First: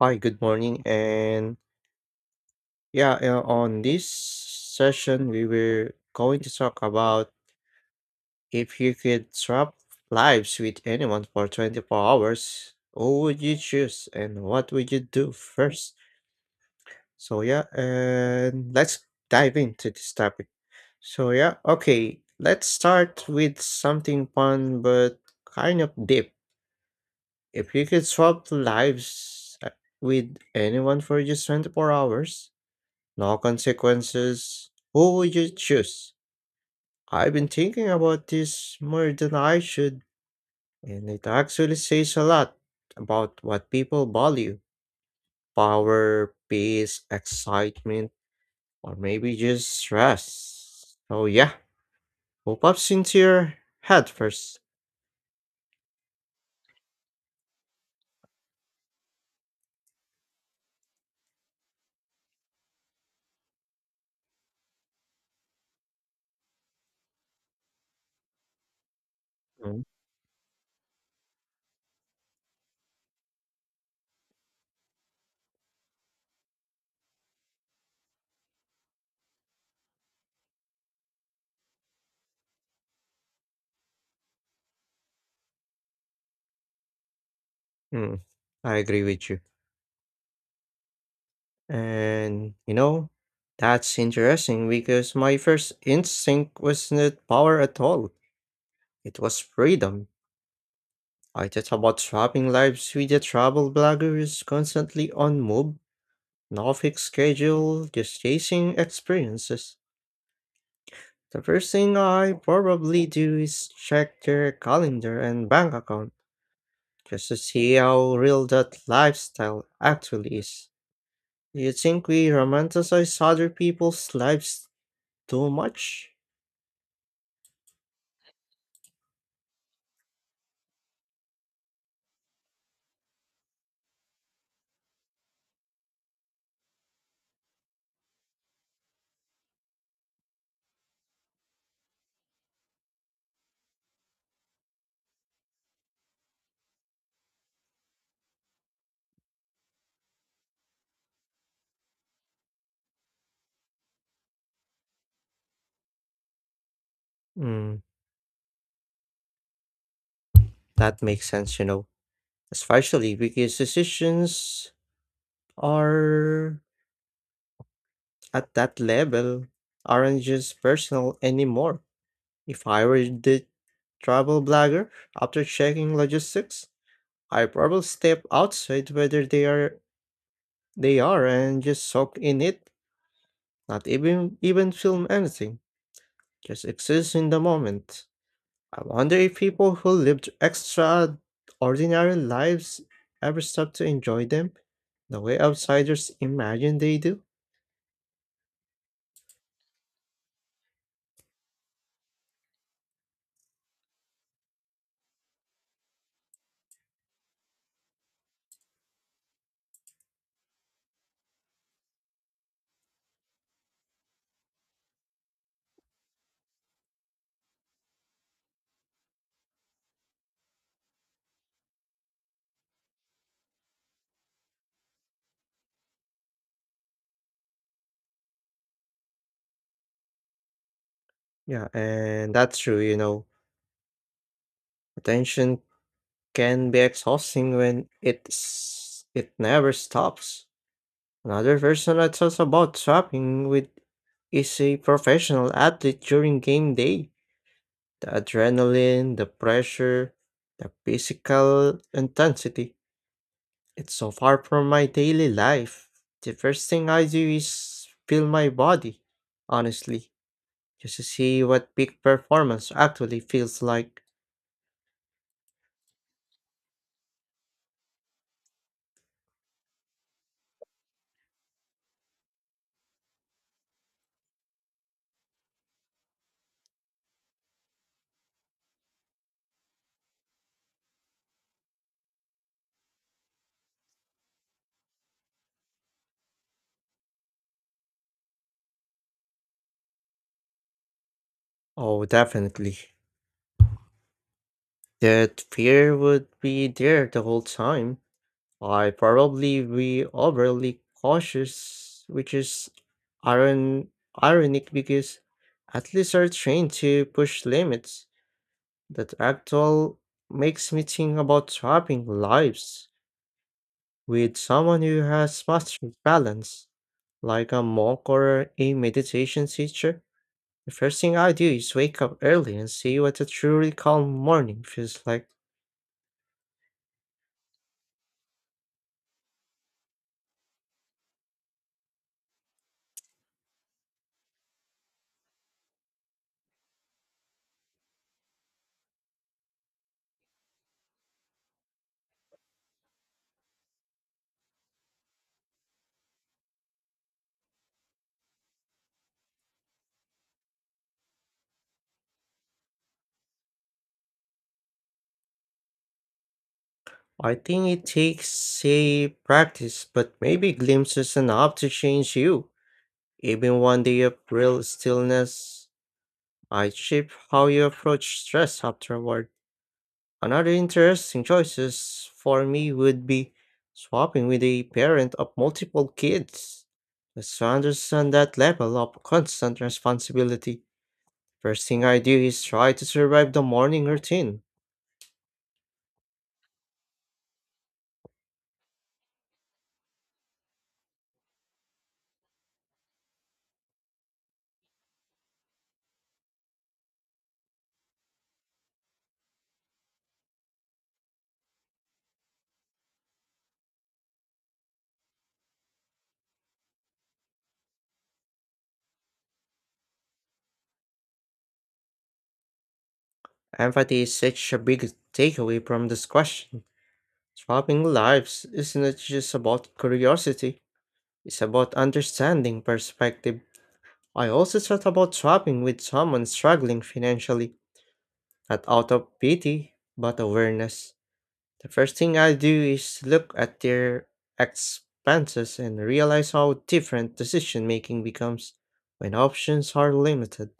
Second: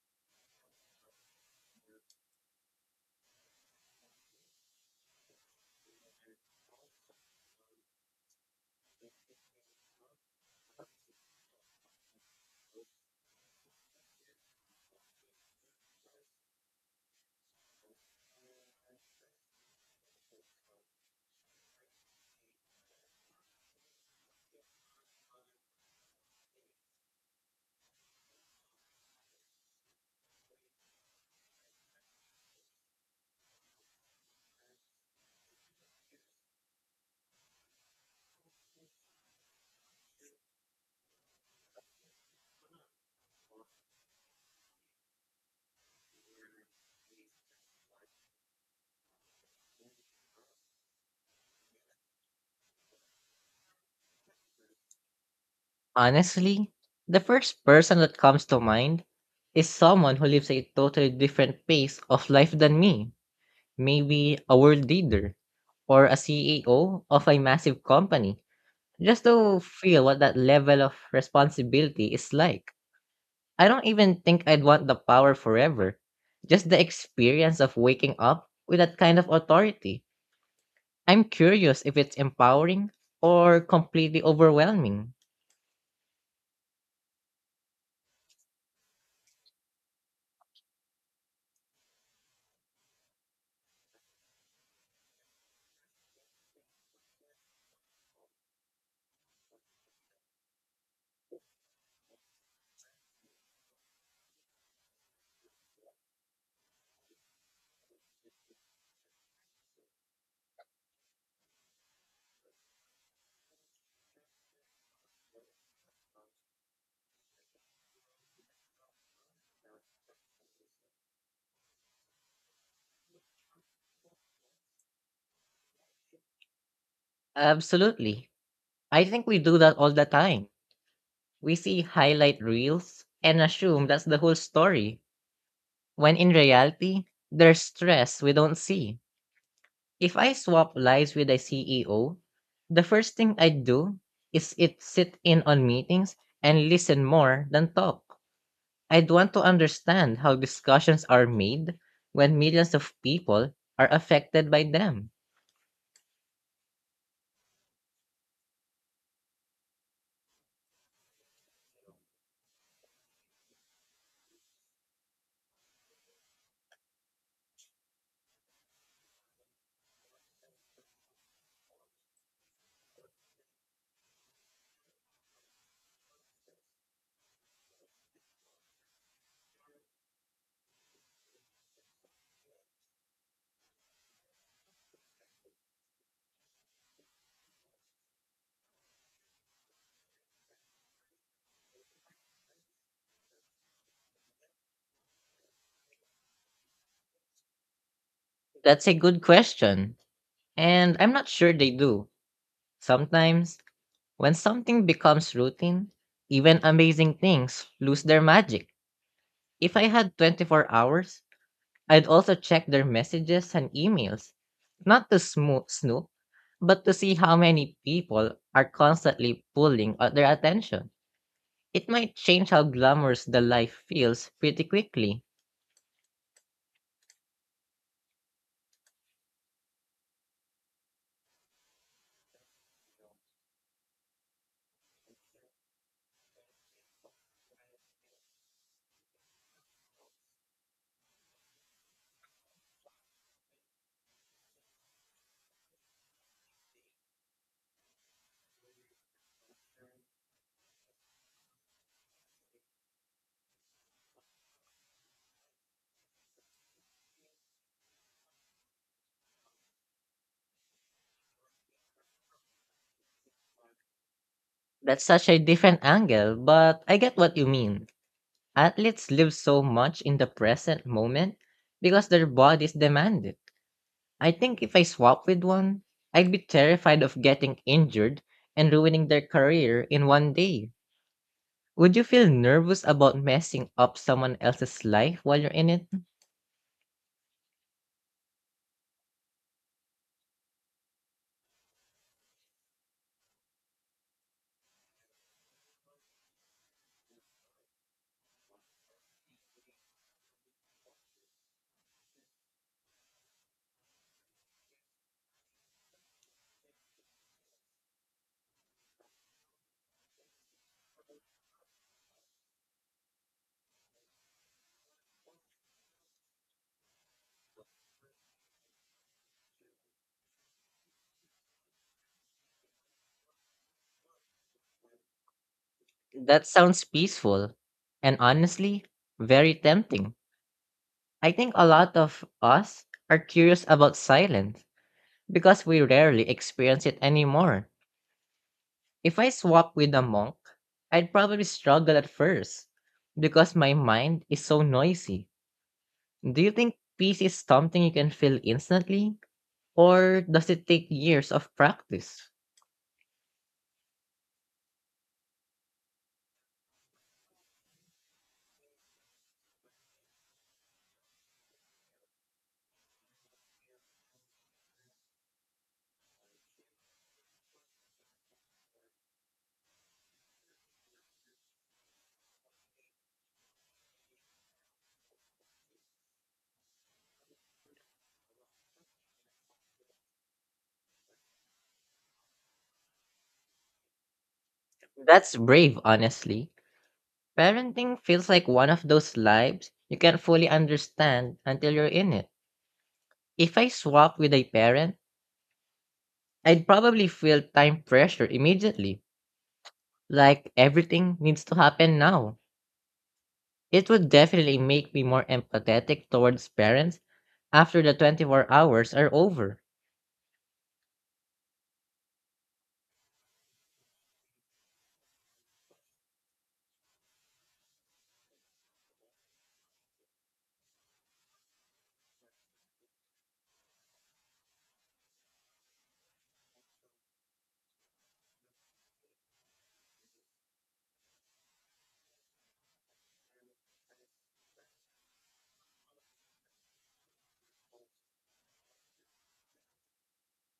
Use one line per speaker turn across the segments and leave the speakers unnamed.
Hi, good morning. On this session, we were going to talk about if you could swap lives with anyone for 24 hours, who would you choose and what would you do first? And let's dive into this topic. Okay, let's start with something fun but kind of deep. If you could swap lives uh, with anyone for just 24 hours, no consequences. Who would you choose? I've been thinking about this more than I should, and it actually says a lot about what people value: power, peace, excitement, or maybe just stress. What pops into your head first?
Honestly, the first person that comes to mind is someone who lives a totally different pace of life than me. Maybe a world leader or a CEO of a massive company, just to
Mm.
feel what that level of responsibility is like. I don't even think I'd want the power forever, just the experience of waking up with that kind of authority. I'm curious if it's empowering or completely overwhelming.
Mm, I agree with you. And, you know, that's interesting because my first instinct was not power at all, it was freedom. I thought about shopping lives with a travel blogger who's constantly on move, no fixed schedule, just chasing experiences. The first thing I probably do is check their calendar and bank account just to see how real that lifestyle actually is. Do you think we romanticize other people's lives too much?
Absolutely. I think we do that all the time. We see highlight reels and assume that's the whole story, when in reality, there's stress we don't see. If I swap lives with a CEO, the first thing I'd do is it sit in on meetings and listen more than talk. I'd want to understand how discussions are made when millions of people are affected by them.
Hmm, that makes sense, you know. Especially because decisions are at that level, aren't just personal anymore. If I were the travel blogger, after checking logistics, I probably step outside whether they are and just soak in it, not even film anything, just exist in the moment. I wonder if people who lived extraordinary lives ever stop to enjoy them the way outsiders imagine they do.
That's a good question, and I'm not sure they do. Sometimes, when something becomes routine, even amazing things lose their magic. If I had 24 hours, I'd also check their messages and emails, not to snoop, but to see how many people are constantly pulling at their attention. It might change how glamorous the life feels pretty quickly.
Yeah, and that's true, you know. Attention can be exhausting when it never stops. Another version I thought about swapping with is a professional athlete during game day. The adrenaline, the pressure, the physical intensity. It's so far from my daily life. The first thing I do is feel my body, honestly, just to see what peak performance actually feels like.
That's such a different angle, but I get what you mean. Athletes live so much in the present moment because their bodies demand it. I think if I swap with one, I'd be terrified of getting injured and ruining their career in 1 day. Would you feel nervous about messing up someone else's life while you're in it?
Oh, definitely. That fear would be there the whole time. I probably be overly cautious, which is iron ironic because athletes are trained to push limits. That actual makes me think about swapping lives with someone who has mastered balance, like a monk or a meditation teacher. The first thing I do is wake up early and see what a truly calm morning feels like.
That sounds peaceful and, honestly, very tempting. I think a lot of us are curious about silence because we rarely experience it anymore. If I swap with a monk, I'd probably struggle at first because my mind is so noisy. Do you think peace is something you can feel instantly, or does it take years of practice?
I think it takes a practice, but maybe glimpses enough to change you. Even one day of real stillness, I shape how you approach stress afterward. Another interesting choices for me would be swapping with a parent of multiple kids. Just to understand that level of constant responsibility. First thing I do is try to survive the morning routine.
That's brave, honestly. Parenting feels like one of those lives you can't fully understand until you're in it. If I swap with a parent, I'd probably feel time pressure immediately, like everything needs to happen now. It would definitely make me more empathetic towards parents after the 24 hours are over.
Empathy is such a big takeaway from this question. Swapping lives isn't just about curiosity, it's about understanding perspective. I also thought about swapping with someone struggling financially, not out of pity, but awareness. The first thing I do is look at their expenses and realize how different decision making becomes when options are limited.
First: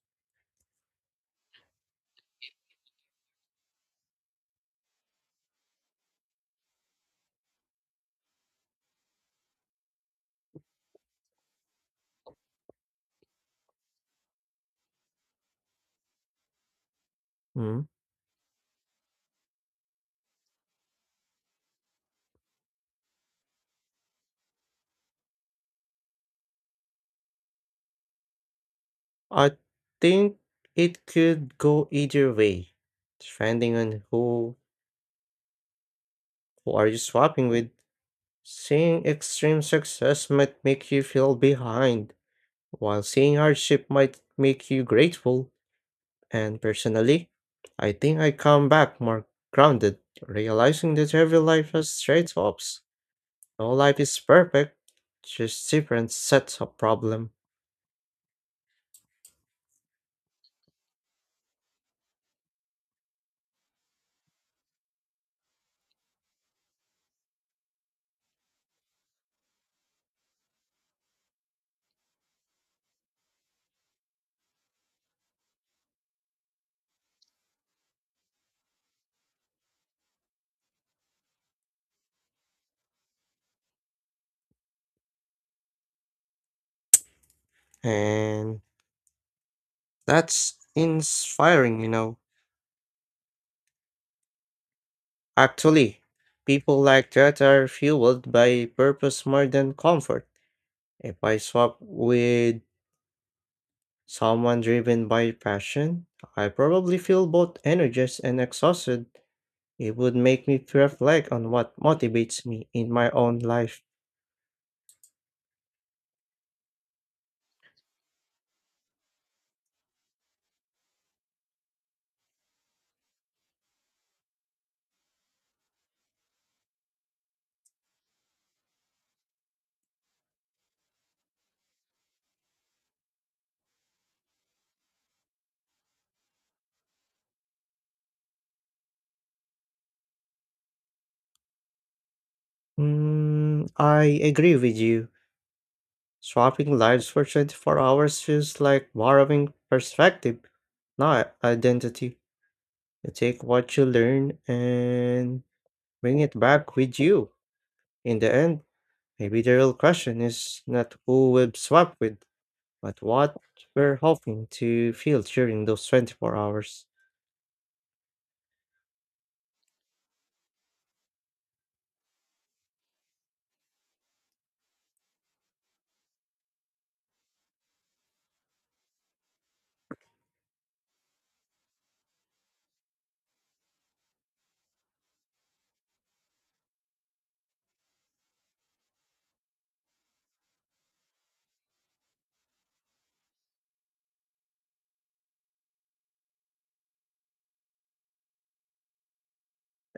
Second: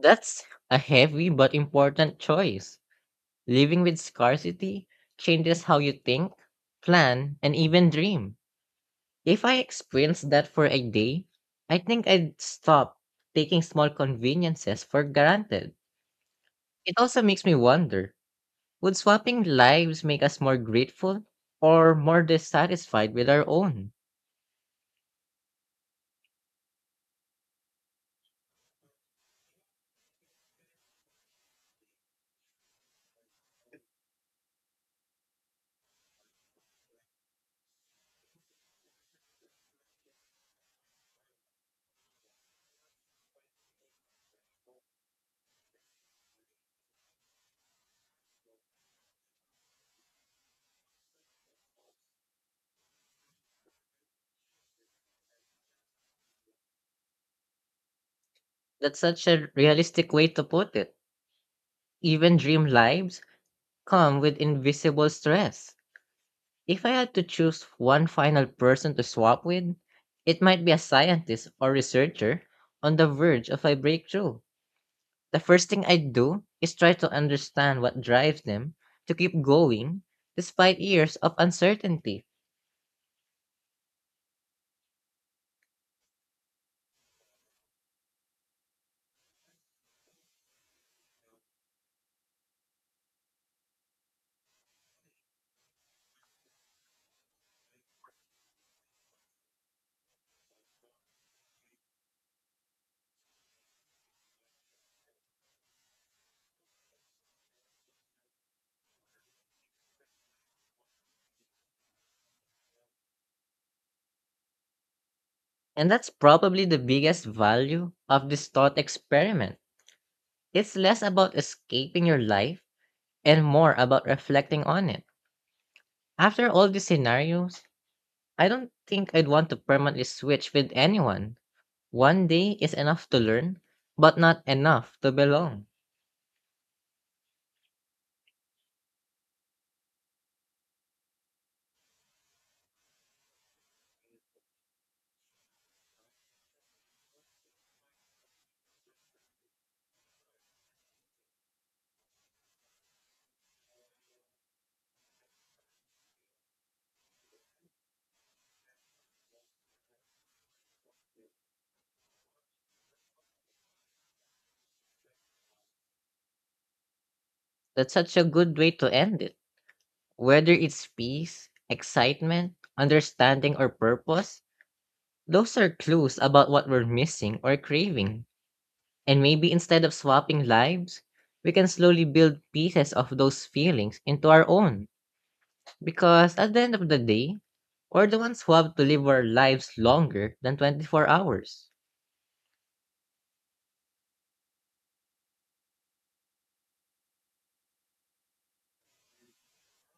That's a heavy but important choice. Living with scarcity changes how you think, plan, and even dream. If I experienced that for a day, I think I'd stop taking small conveniences for granted. It also makes me
Mm.
wonder, would swapping lives make us more grateful or more dissatisfied with our own?
I think it could go either way, depending on who are you swapping with. Seeing extreme success might make you feel behind, while seeing hardship might make you grateful. And personally, I think I come back more grounded, realizing that every life has trade-offs. No life is perfect, just different sets of problem.
That's such a realistic way to put it. Even dream lives come with invisible stress. If I had to choose one final person to swap with, it might be a scientist or researcher on the verge of a breakthrough. The first thing I'd do is try to understand what drives them to keep going despite years of uncertainty.
And that's inspiring, you know. Actually, people like that are fueled by purpose more than comfort. If I swap with someone driven by passion, I probably feel both energized and exhausted. It would make me to reflect on what motivates me in my own life.
And that's probably the biggest value of this thought experiment. It's less about escaping your life and more about reflecting on it. After all these scenarios, I don't think I'd want to permanently switch with anyone. 1 day is enough to learn, but not enough to belong.
Mm, I agree with you. Swapping lives for 24 hours feels like borrowing perspective, not identity. You take what you learn and bring it back with you. In the end, maybe the real question is not who we've swapped with, but what we're hoping to feel during those 24 hours.
That's such a good way to end it. Whether it's peace, excitement, understanding, or purpose, those are clues about what we're missing or craving. And maybe instead of swapping lives, we can slowly build pieces of those feelings into our own. Because at the end of the day, we're the ones who have to live our lives longer than 24 hours.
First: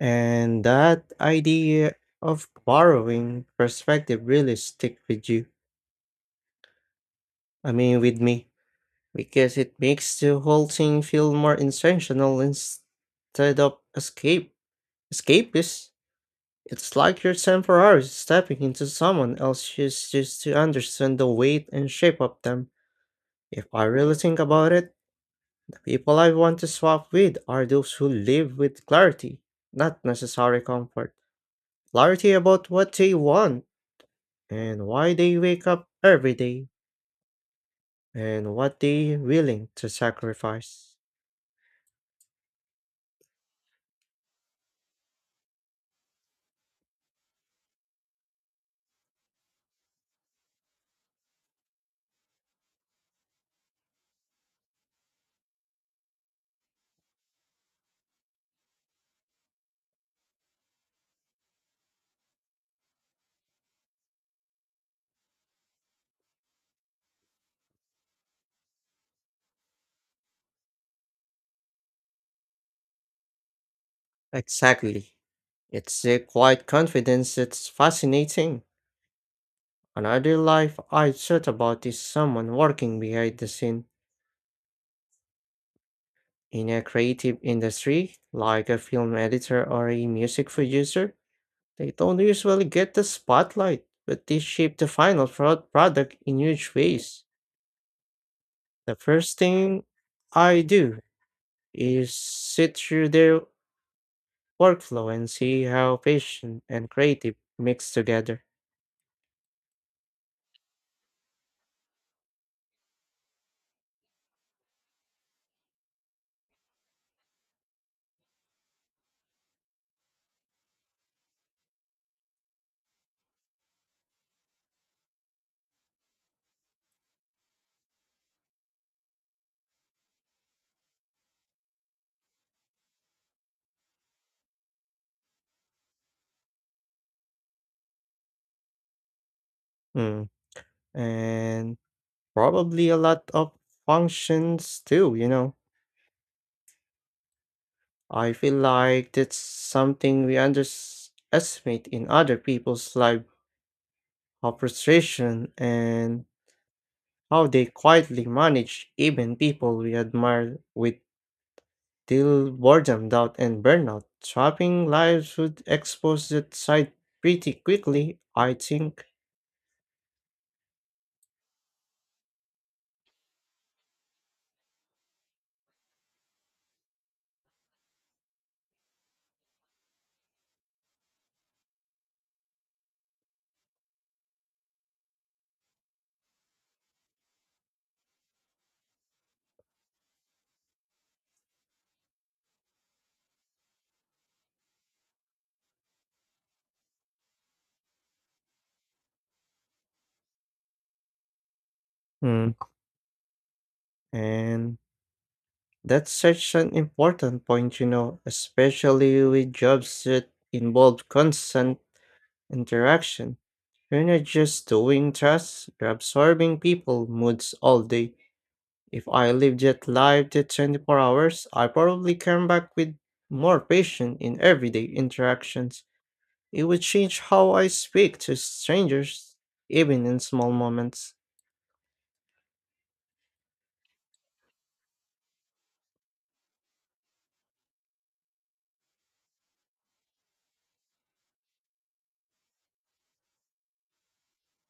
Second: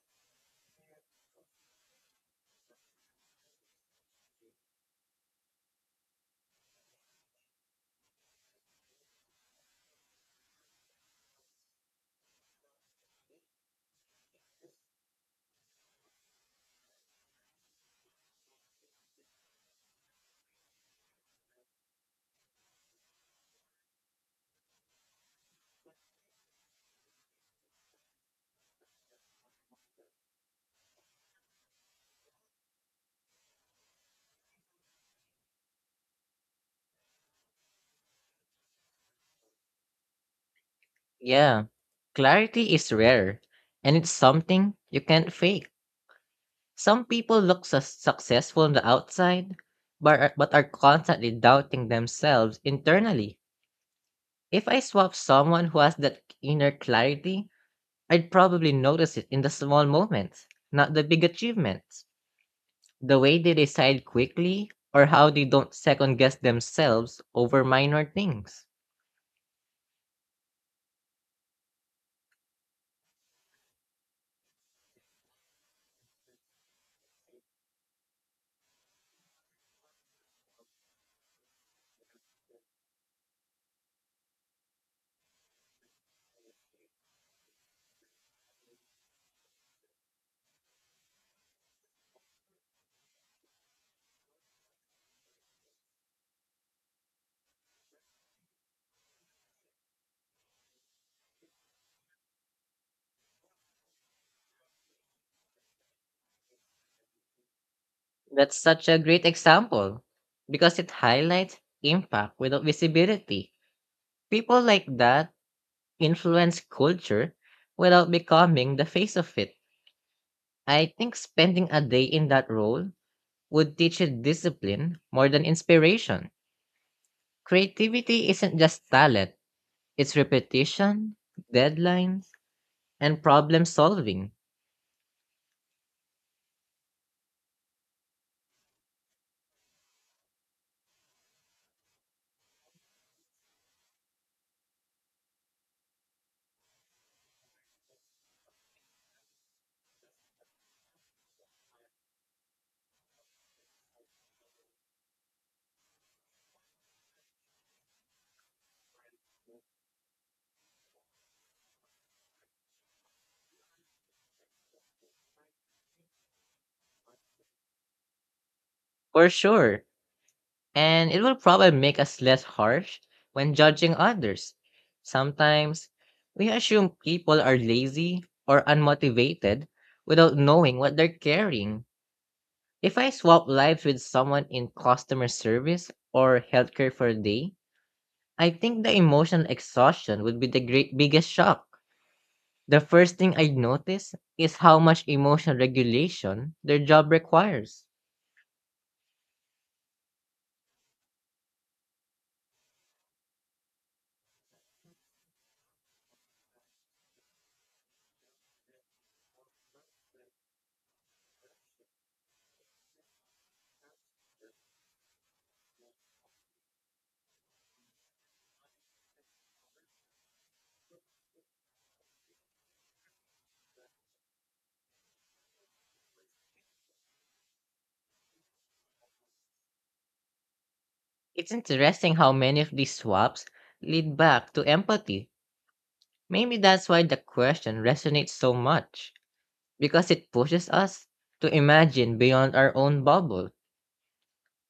And that idea of borrowing perspective really stick with you. I mean, with me, because it makes the whole thing feel more intentional instead of escape escapist. It's like you're temporarily stepping into someone else's shoes just to understand the weight and shape of them. If I really think about it, people I want to swap with are those who live with clarity, not necessary comfort. Clarity about what they want and why they wake up every day and what they're willing to sacrifice.
Yeah, clarity is rare, and it's something you can't fake. Some people look successful on the outside, but are constantly doubting themselves internally. If I swap someone who has that inner clarity, I'd probably notice it in the small moments, not the big achievements. The way they decide quickly, or how they don't second guess themselves over minor things.
Exactly. It's a quiet confidence that's fascinating. Another life I thought about is someone working behind the scene in a creative industry, like a film editor or a music producer. They don't usually get the spotlight, but they shape the final product in huge ways. The first thing I do is sit through their workflow and see how patient and creative mix together.
That's such a great example because it highlights impact without visibility. People like that influence culture without becoming the face of it. I think spending a day in that role would teach you discipline more than inspiration. Creativity isn't just talent, it's repetition, deadlines, and problem solving.
Mm. And probably a lot of functions too, you know. I feel like that's something we underestimate in other people's life, how frustration and how they quietly manage even people we admire with till boredom, doubt, and burnout. Trapping lives would expose that side pretty quickly, I think.
For sure, and it will probably make us less harsh when judging others. Sometimes we assume people are lazy or unmotivated without knowing what they're carrying. If I swap lives with someone in customer service or healthcare for a day, I think the emotional exhaustion would be the great biggest shock. The first thing I'd notice is how much emotional regulation their job requires.
Mm. And that's such an important point, you know, especially with jobs that involve constant interaction. You're not just doing tasks, you're absorbing people moods all day. If I lived that life to 24 hours, I probably came back with more patience in everyday interactions. It would change how I speak to strangers, even in small moments.
It's interesting how many of these swaps lead back to empathy. Maybe that's why the question resonates so much, because it pushes us to imagine beyond our own bubble.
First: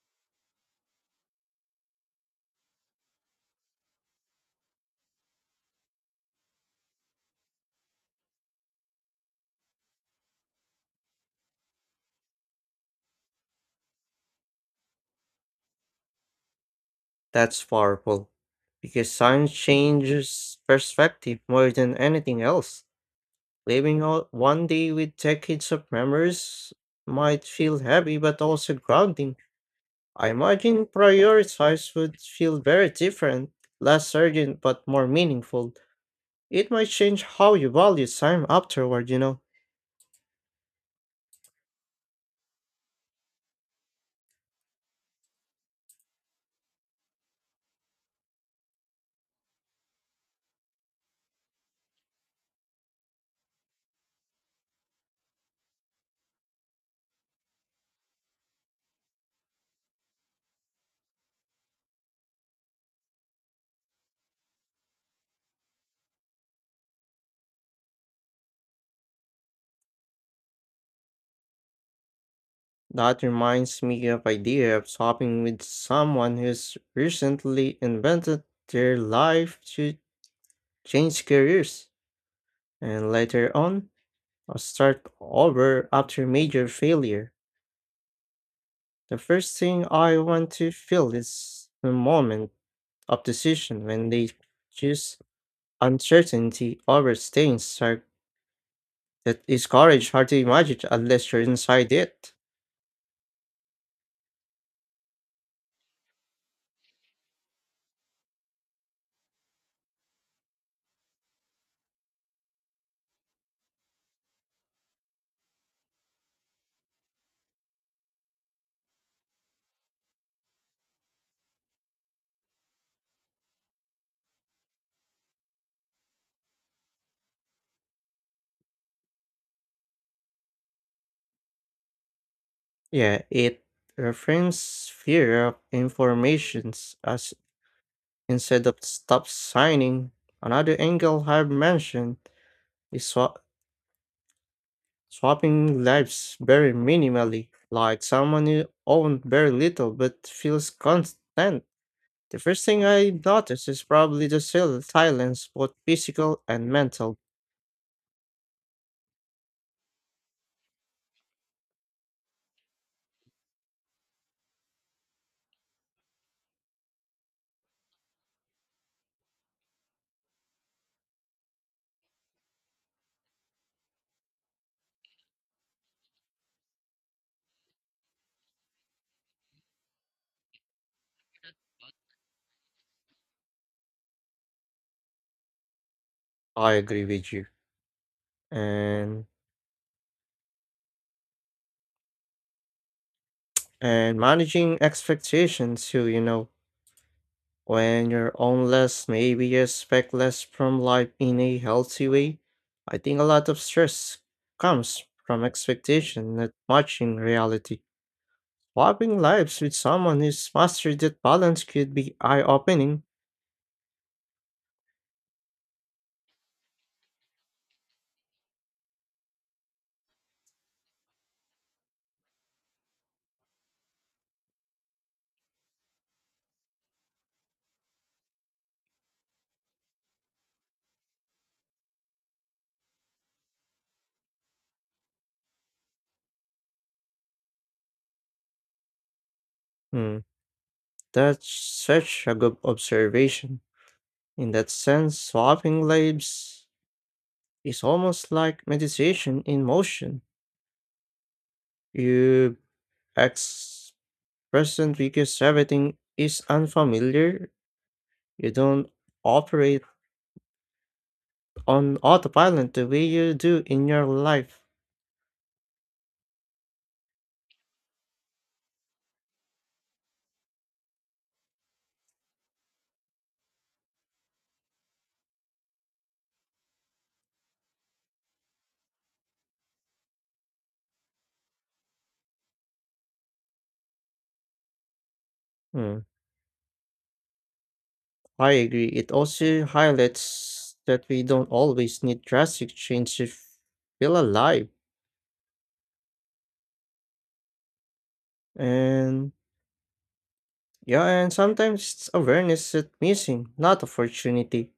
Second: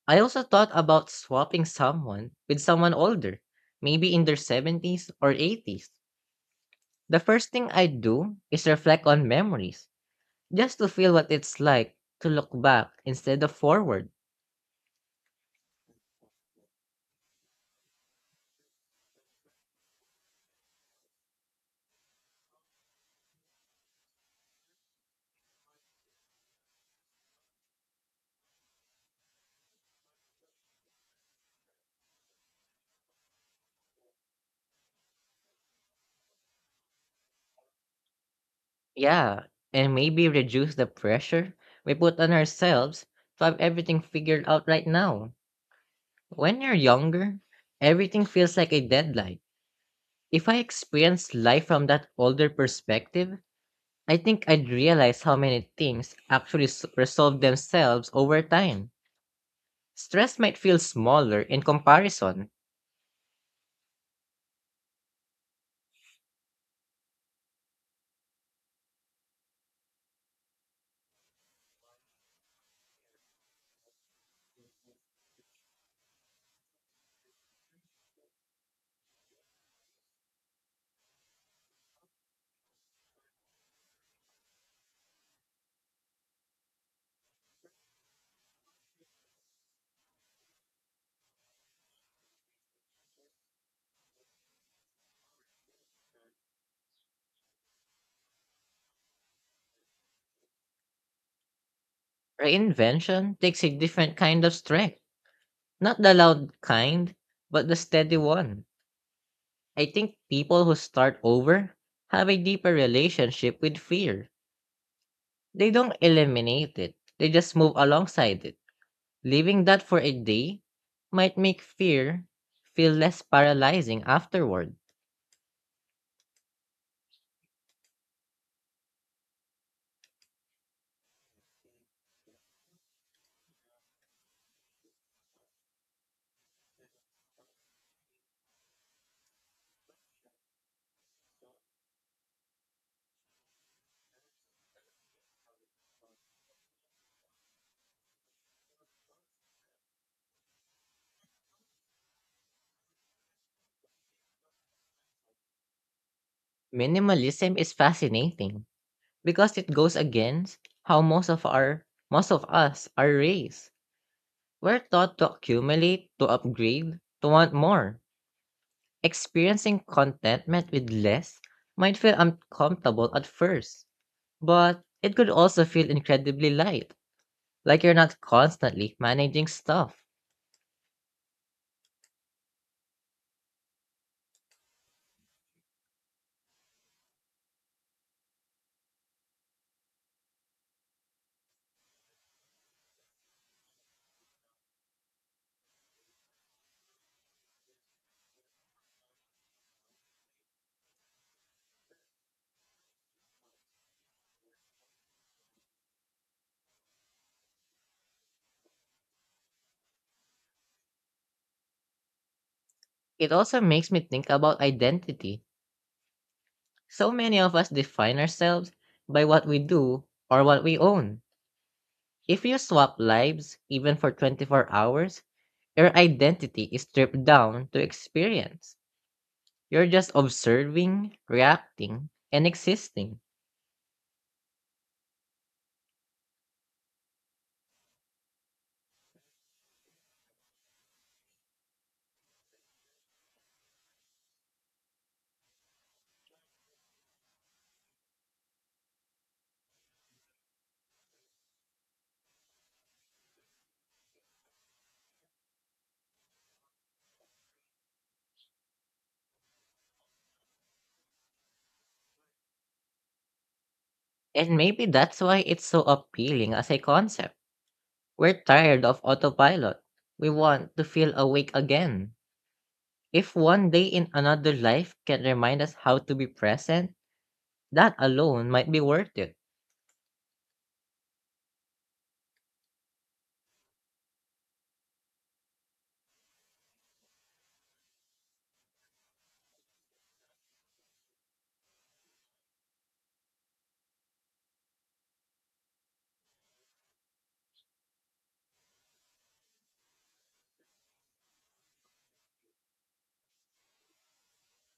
I also thought about swapping someone with someone older, maybe in their 70s or 80s. The first thing I do is reflect on memories, just to feel what it's like to look back instead of forward.
That's powerful. Because science changes perspective more than anything else. Living one day with decades of memories might feel heavy but also grounding. I imagine prioritize would feel very different, less urgent but more meaningful. It might change how you value time afterward, you know.
Yeah, and maybe reduce the pressure we put on ourselves to have everything figured out right now. When you're younger, everything feels like a deadline. If I experienced life from that older perspective, I think I'd realize how many things actually resolve themselves over time. Stress might feel smaller in comparison.
That reminds me of idea of shopping with someone who's recently invented their life to change careers, and later on, or start over after major failure. The first thing I want to feel is the moment of decision when they choose uncertainty over staying stuck. That is courage hard to imagine unless you're inside it.
Reinvention takes a different kind of strength, not the loud kind, but the steady one. I think people who start over have a deeper relationship with fear. They don't eliminate it, they just move alongside it. Leaving that for a day might make fear feel less paralyzing afterward.
Yeah, it reframes fear of informations as instead of stop signing. Another angle I've mentioned is swapping lives very minimally, like someone you own very little but feels constant. The first thing I notice is probably the silence, both physical and mental.
Minimalism is fascinating because it goes against how most of us are raised. We're taught to accumulate, to upgrade, to want more. Experiencing contentment with less might feel uncomfortable at first, but it could also feel incredibly light, like you're not constantly managing stuff.
I agree with you. And and managing expectations too, you know. When you're on less, maybe you expect less from life in a healthy way. I think a lot of stress comes from expectation, not much in reality. Swapping lives with someone who's mastered that balance could be eye opening.
It also makes me think about identity. So many of us define ourselves by what we do or what we own. If you swap lives, even for 24 hours, your identity is stripped down to experience. You're just observing, reacting, and existing.
Hmm, that's such a good observation. In that sense, swapping lives is almost like meditation in motion. You ex present because everything is unfamiliar. You don't operate on autopilot the way you do in your
And
life.
maybe that's why it's so appealing as a concept. We're tired of autopilot. We want to feel awake again. If 1 day in another life can remind us how to be present, that alone might be worth it.
Hmm, I agree. It also highlights that we don't always need drastic change to feel alive. And yeah, and sometimes it's awareness that's missing, not opportunity.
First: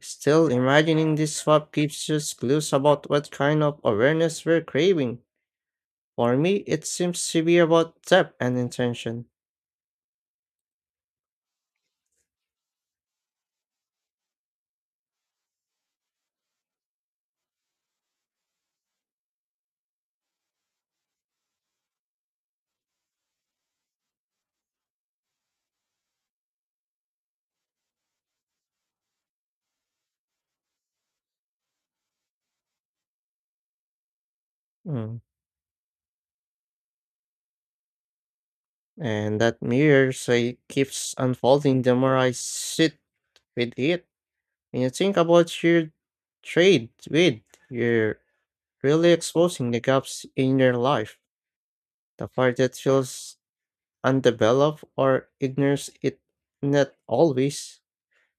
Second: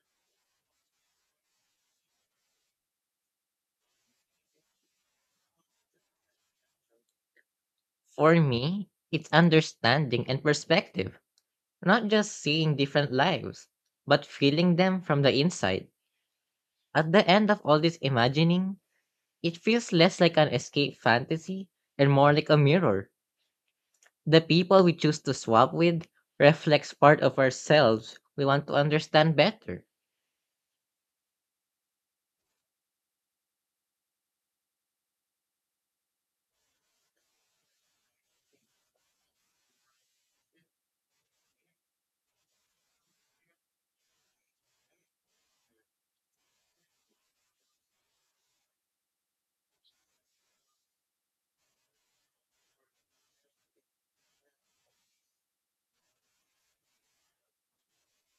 Still, imagining this swap gives us clues about what kind of awareness we're craving. For me, it seems to be about depth
For
and
me,
intention.
it's understanding and perspective, not just seeing different lives, but feeling them from the inside. At the end of all this imagining, it feels less like an escape fantasy and more like a mirror. The people we choose to swap with reflects part of ourselves we want to understand better.
Hmm. And that mirror say keeps unfolding the more I sit with it. When you think about your trade with, you're really exposing the gaps in your life. The part that feels undeveloped or ignores it not always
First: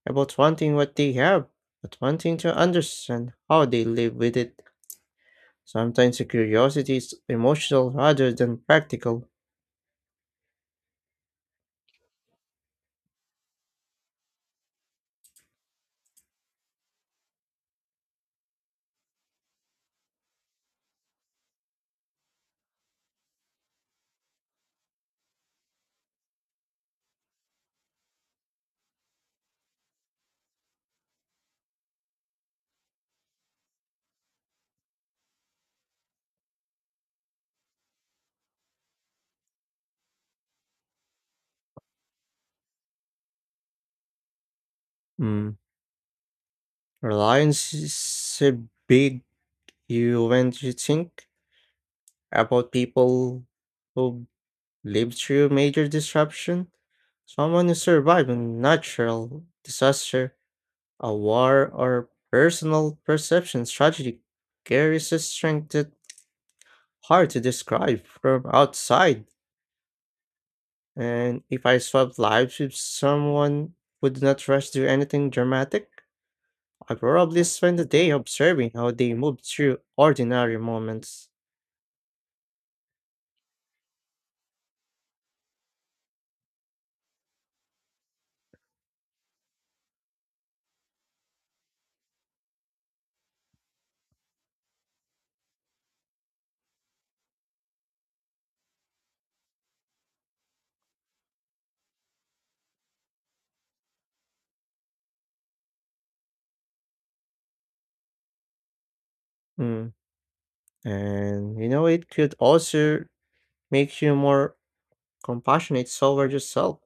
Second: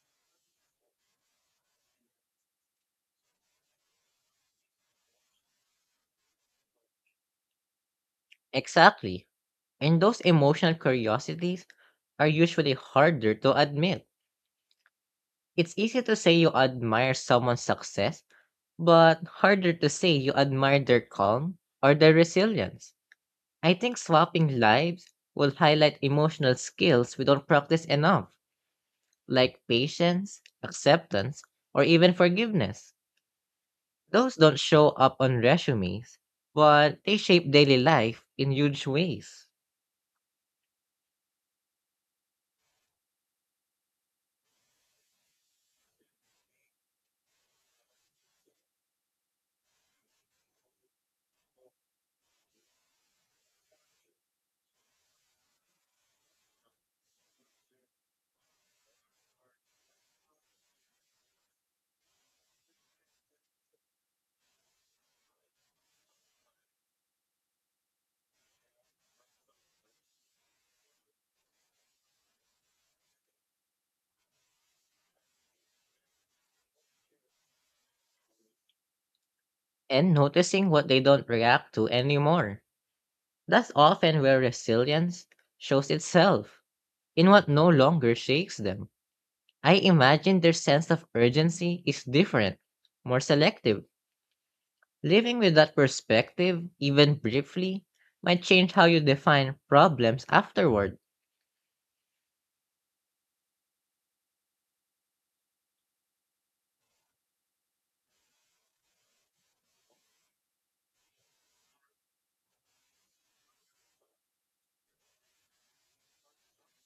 about wanting what they have, but wanting to understand how they live with it. Sometimes the curiosity is emotional rather than
Exactly.
practical.
And those emotional curiosities are usually harder to admit. It's easy to say you admire someone's success, but harder to say you admire their calm or their resilience. I think swapping lives will highlight emotional skills we don't practice enough, like patience, acceptance, or even forgiveness. Those don't show up on resumes, but they shape daily life in huge ways.
Mm. Reliance is a big. You when you think about people who lived through major disruption, someone who survived a natural disaster, a war, or personal perception tragedy carries a strength that hard to describe from outside. And if I swapped lives with someone who did not rush to anything dramatic, I probably spend the day observing how they moved through
And
ordinary
noticing what they
moments.
don't react to anymore. That's often where resilience shows itself, in what no longer shakes them. I imagine their sense of urgency is different, more selective. Living with that perspective, even briefly, might change how you define problems afterward.
Mm. And you know, it could also make you more compassionate toward yourself.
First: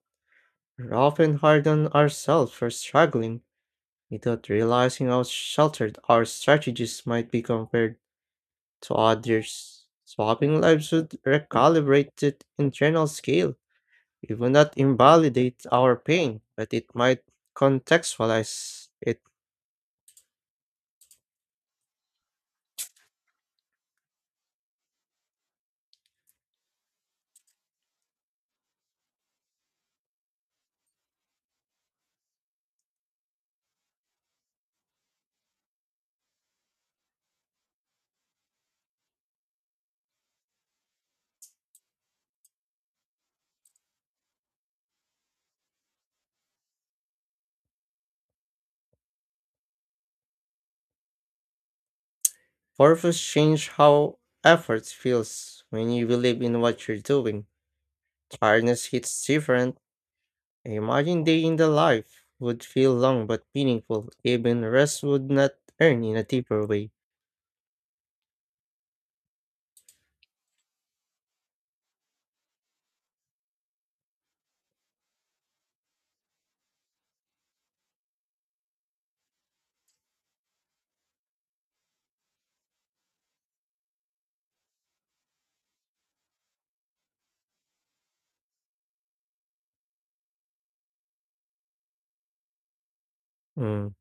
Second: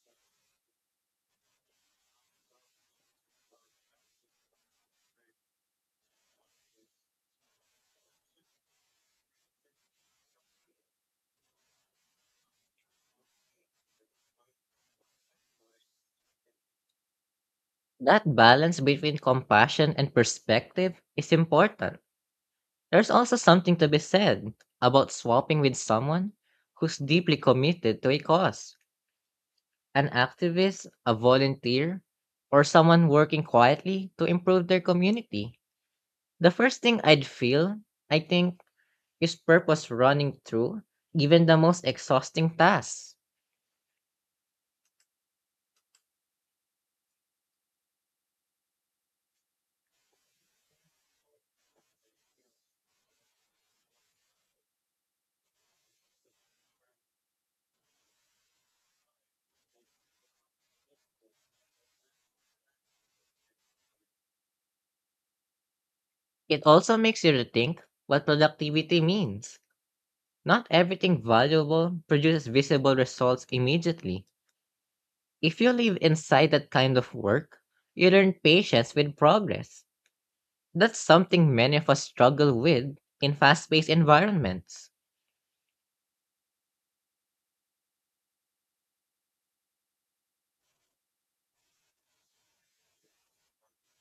We're often hard on ourselves for struggling without realizing how sheltered our strategies might be compared to others. Swapping lives would recalibrate the internal scale. It would not invalidate our pain, but it might
That balance
contextualize
between
it.
compassion and perspective is important. There's also something to be said about swapping with someone who's deeply committed to a cause, an activist, a volunteer, or someone working quietly to improve their community. The first thing I'd feel, I think, is purpose running through even the most exhausting tasks.
Purpose change how effort feels when you believe in what you're doing. Tiredness hits different. Imagine day in the life would feel long but meaningful. Even rest would not earn in a
It
deeper way.
also makes you rethink what productivity means. Not everything valuable produces visible results immediately. If you live inside that kind of work, you learn patience with progress. That's something many of us struggle with in fast paced environments.
Mm.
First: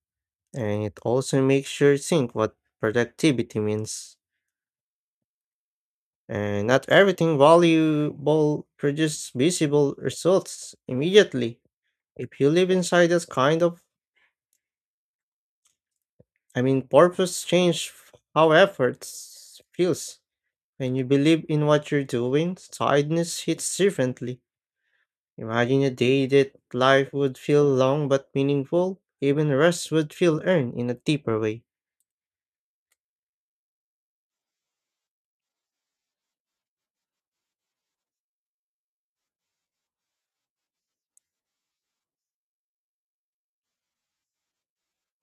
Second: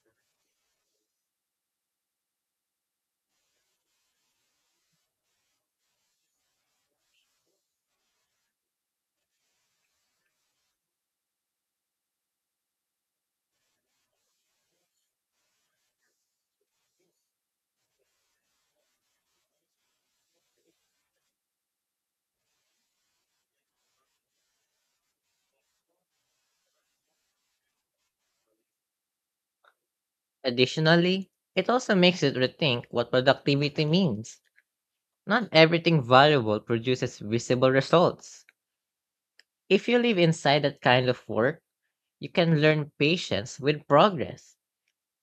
And it also makes you think what productivity means. And not everything valuable produces visible results immediately. If you live inside this kind of, I mean, purpose change how efforts feels. When you believe in what you're doing, tiredness hits differently. Imagine a day that life would feel long but meaningful, even rest would feel earned in a
Additionally,
deeper way.
it also makes you rethink what productivity means. Not everything valuable produces visible results. If you live inside that kind of work, you can learn patience with progress.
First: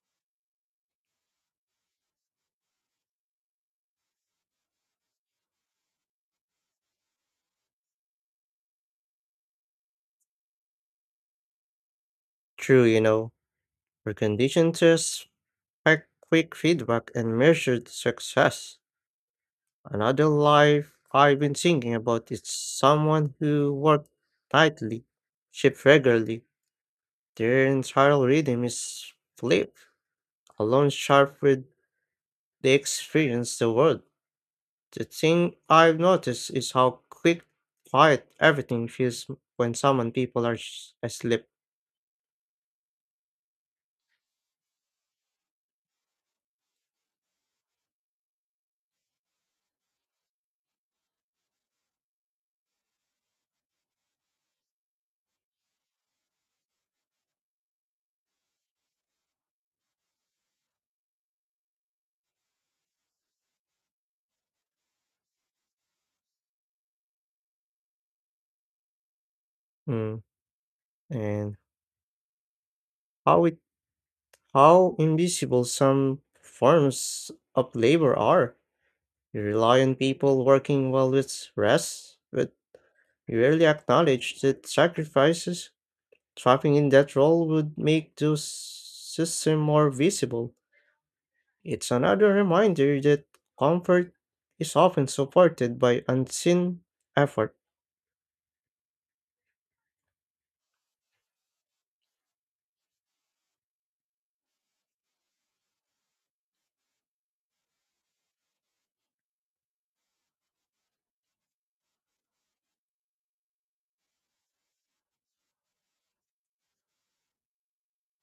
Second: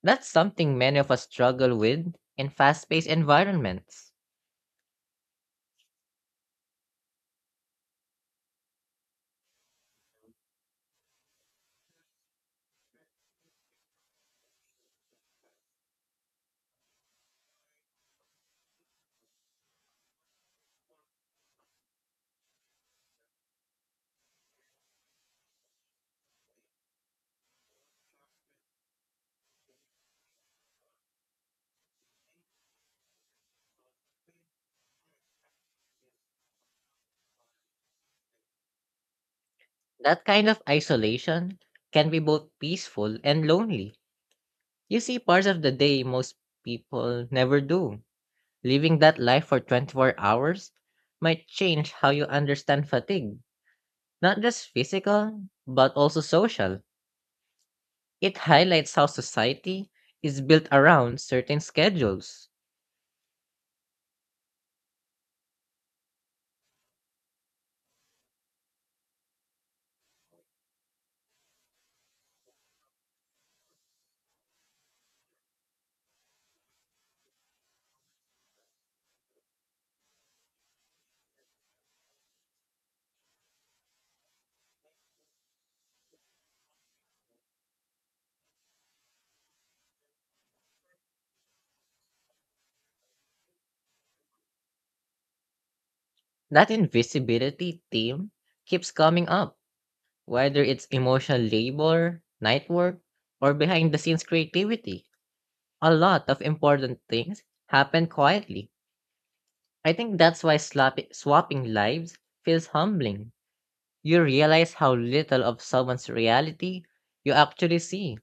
That's something many of us struggle with in fast paced environments.
True, you know, we're conditioned to expect quick feedback and measured success. Another life I've been thinking about is someone who worked tightly, shift regularly. Their entire rhythm is flipped, alone sharp with they experience the world. The thing I've noticed is how quick, quiet everything feels when some
That
people
kind
are
of
asleep.
isolation can be both peaceful and lonely. You see parts of the day most people never do. Living that life for 24 hours might change how you understand fatigue, not just physical, but also social. It highlights how society is built around certain schedules.
Mm. And how it, how invisible some forms of labor are. You rely on people working while it's rest, but you rarely acknowledge that sacrifices trapping in that role would make those system more visible. It's another reminder that comfort is often supported by
That
unseen effort.
invisibility theme keeps coming up, whether it's emotional labor, night work, or behind the scenes creativity. A lot of important things happen quietly. I think that's why swapping lives feels humbling. You realize how little of someone's reality you actually see.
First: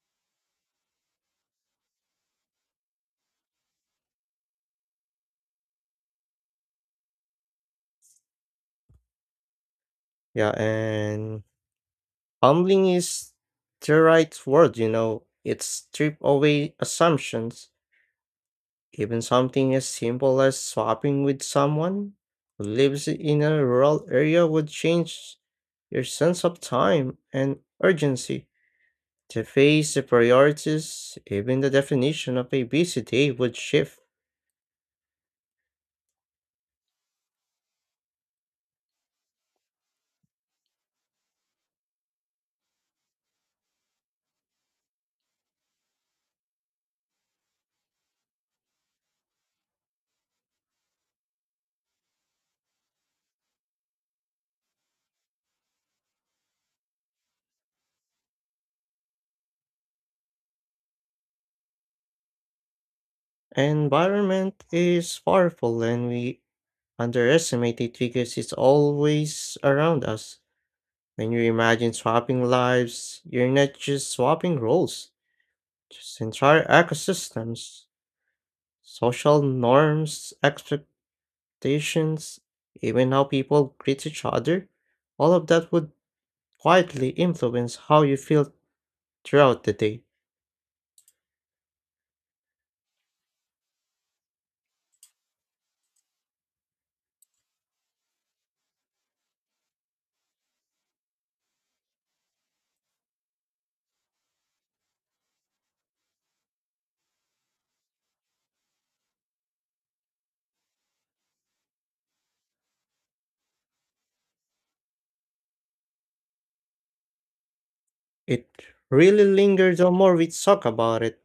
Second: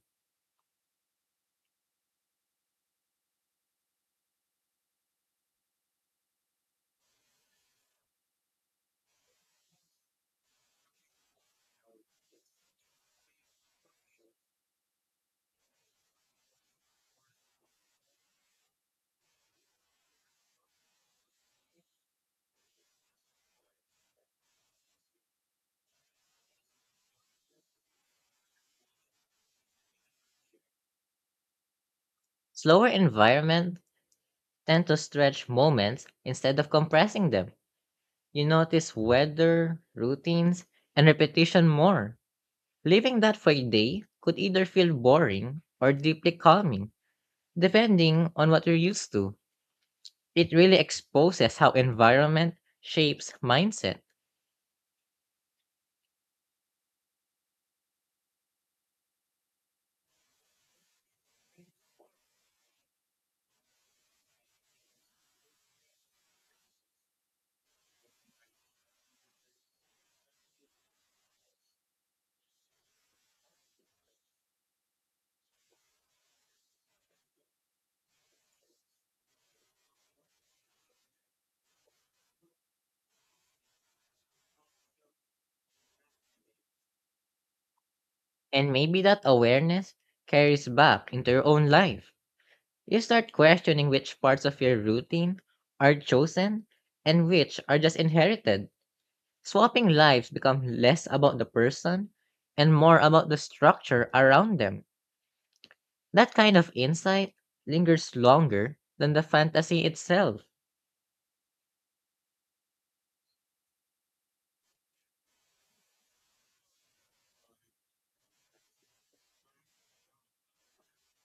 Yeah, and humbling is the right word, you know. It strip away assumptions. Even something as simple as swapping with someone who lives in a rural area would change your sense of time and urgency. The phase, the priorities, even the definition of a
Slower
busy day would
environments
shift.
tend to stretch moments instead of compressing them. You notice weather, routines, and repetition more. Living that for a day could either feel boring or deeply calming, depending on what you're used to. It really exposes how environment shapes mindset,
Environment is powerful and we underestimate it because it's always around us. When you imagine swapping lives, you're not just swapping roles, just entire ecosystems, social norms, expectations, even how people greet each other. All of that would quietly influence how you feel
and maybe that
throughout the
awareness
day.
carries back into your own life. You start questioning which parts of your routine are chosen and which are just inherited. Swapping lives become less about the person and more about the structure around them. That kind of insight lingers longer than the fantasy itself.
It really lingers the more we talk about it,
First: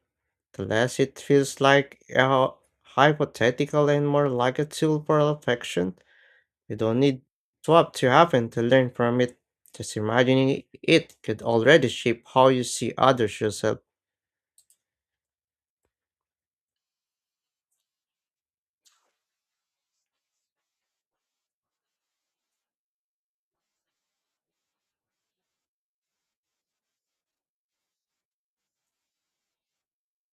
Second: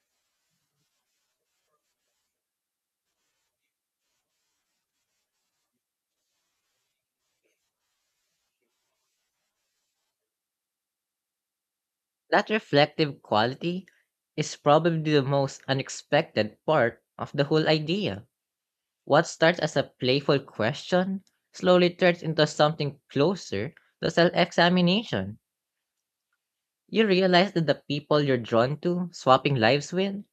the less it feels like a hypothetical and more like a tool for affection. You don't need swap to happen to learn from it. Just imagining it could already shape how
That
you see
reflective
others yourself.
quality is probably the most unexpected part of the whole idea. What starts as a playful question slowly turns into something closer to self examination. You realize that the people you're drawn to, swapping lives with,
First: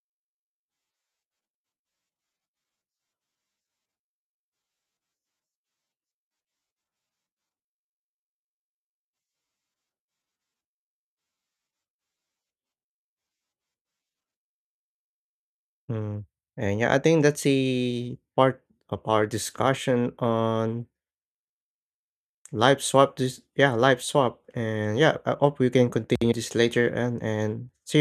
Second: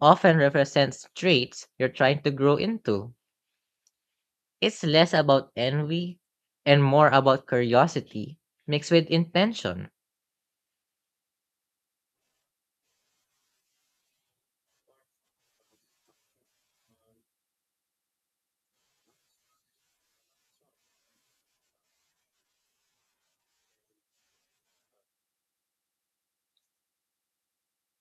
often represents traits you're trying to grow into. It's less about envy and more about curiosity mixed with intention.
Mm. And yeah, I think that's the part of our discussion on life swap. This yeah, life swap. And yeah, I hope we can continue this later and see